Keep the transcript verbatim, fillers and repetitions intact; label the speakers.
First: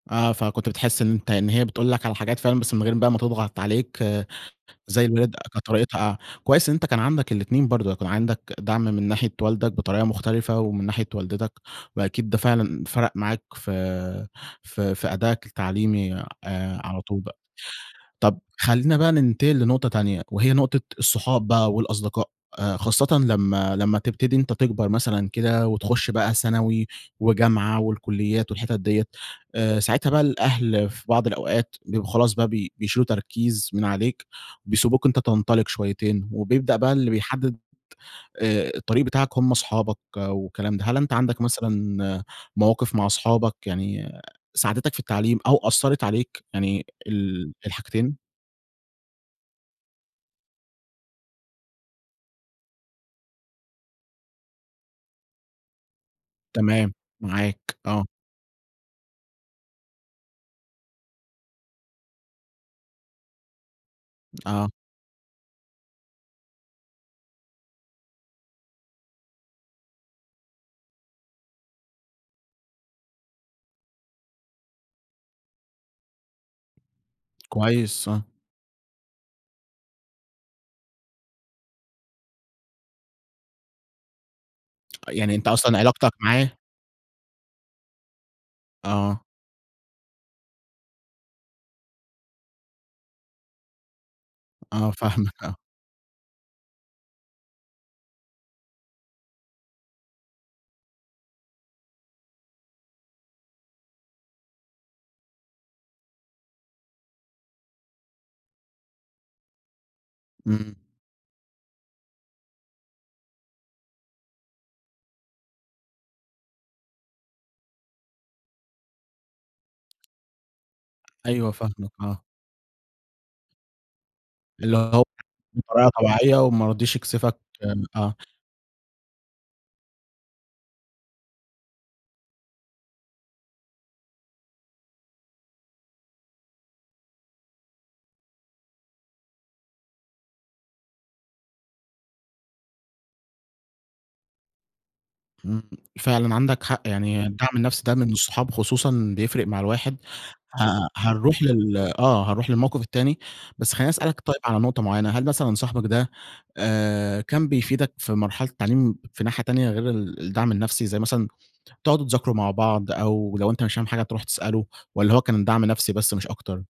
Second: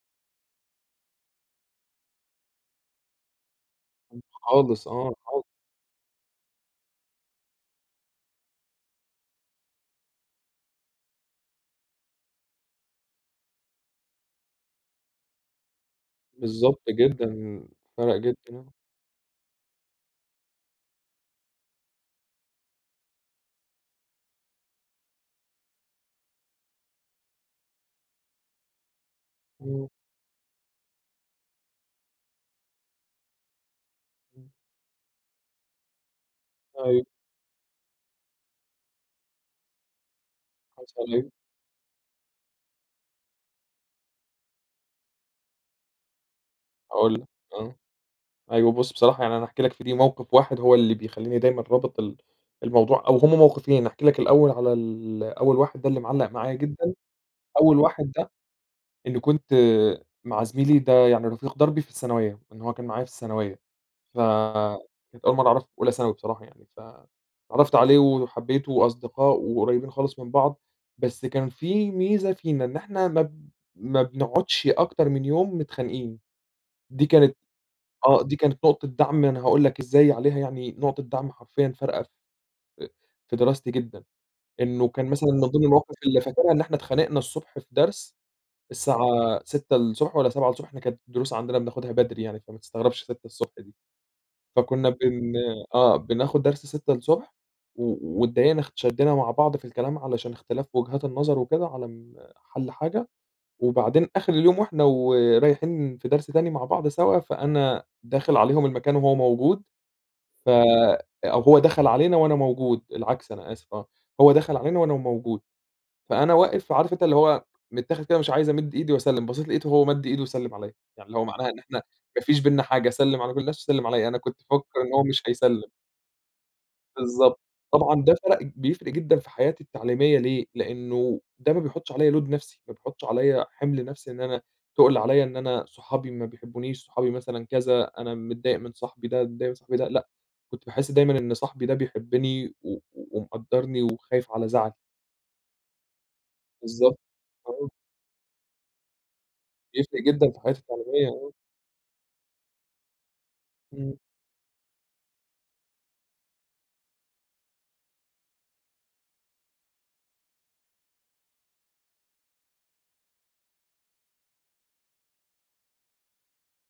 Speaker 1: آه، فكنت بتحس إن أنت إن هي بتقول لك على حاجات فعلًا، بس من غير بقى ما تضغط عليك
Speaker 2: [unintelligible] خالص
Speaker 1: زي
Speaker 2: آه
Speaker 1: الوالد،
Speaker 2: خ
Speaker 1: كانت طريقتها كويس إن أنت كان عندك الاتنين برضه، يكون عندك دعم من ناحية والدك بطريقة مُختلفة، ومن ناحية والدتك، وأكيد ده فعلًا فرق معاك ف في أدائك التعليمي
Speaker 2: بالضبط
Speaker 1: على طول بقى.
Speaker 2: جدًا، فَرَق جدًا
Speaker 1: طَب
Speaker 2: يعني.
Speaker 1: خلّينا بقى ننتقل لنقطة تانية، وهي نقطة الصحاب بقى والأصدقاء، آآ، خاصة لمّا لمّا تبتدي أنت تكبر مثلًا كده، وتخُشّ بقى ثانوي وجامعة والكليات والحتت ديَّة، آآ،
Speaker 2: إمم.
Speaker 1: ساعتها بقى، الأهل في بعض الأوقات بيبقوا خلاص بقى بي بيشيلوا تركيز من عليك
Speaker 2: امم.
Speaker 1: وبيسيبوك أنت تنطلق شويتين، وبيبدأ بقى
Speaker 2: أيوه.
Speaker 1: اللي بيحدّد آآ، الطريق بتاعك هم أصحابك والكلام ده، هل
Speaker 2: حصل
Speaker 1: أنت
Speaker 2: إيه؟
Speaker 1: عندك مثلًا مواقف مع أصحابك يعني ساعدتك في التعليم أو أثّرت عليك؟ يعني
Speaker 2: هاقول لك،
Speaker 1: ال
Speaker 2: آه،
Speaker 1: الحاجتين.
Speaker 2: أيوه بُصّ. بصراحة يعني أنا هاحكي لك في دي موقف واحد هو اللي بيخلّيني دايمًا رابط ال الموضوع، أو هُم موقفين، هاحكي لك الأول على ال أول واحد ده اللي معلّق معايا جدًا،
Speaker 1: تمام، معاك
Speaker 2: أول
Speaker 1: آه.
Speaker 2: واحد ده إني كنت مع زميلي ده يعني رفيق دربي في الثانوية، إن هو كان معايا في الثانوية،
Speaker 1: آه.
Speaker 2: فكانت أول مرّه أعرفُه في أولى ثانوي بصراحة يعني، ف اتعرّفت عليه وحبيتُه، وأصدقاء وقريّبين خالص من بعض، بس كان في ميزة فينا إن إحنا ما ب ما بنقعدش أكتر من يوم متخانقين، دي كانت
Speaker 1: كويس، آه.
Speaker 2: آه دي كانت نقطة دعم أنا هاقول لك إزاي عليها يعني نقطة دعم حرفيًا فارقة ف في دراستي جدًا، إنّه كان مثلًا
Speaker 1: يعني
Speaker 2: من
Speaker 1: أنت
Speaker 2: ضمن
Speaker 1: أصلًا
Speaker 2: المواقف
Speaker 1: علاقتك
Speaker 2: اللي
Speaker 1: معاه
Speaker 2: فاكرها، إن إحنا اتخانقنا الصبح في درس، الساعة
Speaker 1: آه.
Speaker 2: سِتّة الصبح الصبح والَّا سَبعة الصبح، إحنا كانت الدروس عندنا بناخدها بدري يعني، فما تستغربش سِتّة الصبح دي، فكنا
Speaker 1: آه
Speaker 2: بن
Speaker 1: فاهمك، آه.
Speaker 2: آه بناخد درس سِتّة الصبح و واتضايقنا شدّينا مع بعض في الكلام علشان اختلاف في وجهات النظر وكده على ال حَلّ حاجة، وبعدين آخر اليوم، وإحنا ورايحين في درس تاني مع بعض سوا، فأنا داخل عليهم المكان وهو موجود ف
Speaker 1: إمم.
Speaker 2: أو هو دخل علينا وأنا موجود، العكس أنا آسف آه، هو دخل علينا وأنا موجود، فأنا واقف عارف أنت اللي هو متاخد كده مش عايز أمِدّ إيدي وأسلّم، بَصّيت لقيته هو مَدّ إيده وسلم عليَّ، يعني اللي هو معناها
Speaker 1: أيوه
Speaker 2: إن إحنا
Speaker 1: فاهمك،
Speaker 2: ما
Speaker 1: آه.
Speaker 2: فيش بيننا حاجة، سلّم على كل الناس، وسلم عليَّ، أنا كنت
Speaker 1: اللي
Speaker 2: مفكّر إن هو
Speaker 1: هو
Speaker 2: مش هيسلّم.
Speaker 1: بطريقة طبيعية وما رضيش يكسفك،
Speaker 2: بالضبط،
Speaker 1: آآ،
Speaker 2: طبعًا ده
Speaker 1: آه.
Speaker 2: فَرَق بيفرِق جدًا في حياتي التعليمية ليه، لأنه ده ما بيحطش عليَّ load نفسي، ما بيحطّش عليَّ حِمل نفسي إن أنا تُقل عليَّ إن أنا صحابي ما بيحبونيش، صحابي مثلًا كذا، أنا متضايق من صاحبي ده، صاحبي ده لأ كنت باحس دايمًا إن صاحبي ده بيحبّني و ومقدّرني وخايف على زعلي.
Speaker 1: إمم، فعلًا عندك حق
Speaker 2: بالضبط.
Speaker 1: يعني الدعم النفسي ده من الصحاب خصوصًا بيفرِق مع الواحد،
Speaker 2: بيفرِق جدًا في حياتي
Speaker 1: ه
Speaker 2: التعليمية، آه.
Speaker 1: هنروح لل آه هنروح للموقف التاني، بس خلّيني
Speaker 2: إمم.
Speaker 1: أسألك طيب على نقطة معيّنة، هل مثلًا صاحبك ده آآ، كان بيفيدك في مرحلة التعليم في ناحية تانية؟ غير ال الدعم النفسي، زي مثلًا تقعدوا تذاكروا مع بعض، أو لو أنت مش فاهم حاجة تروح تسألُه، والَّا هو كان دعم نفسي بس مش أكتر؟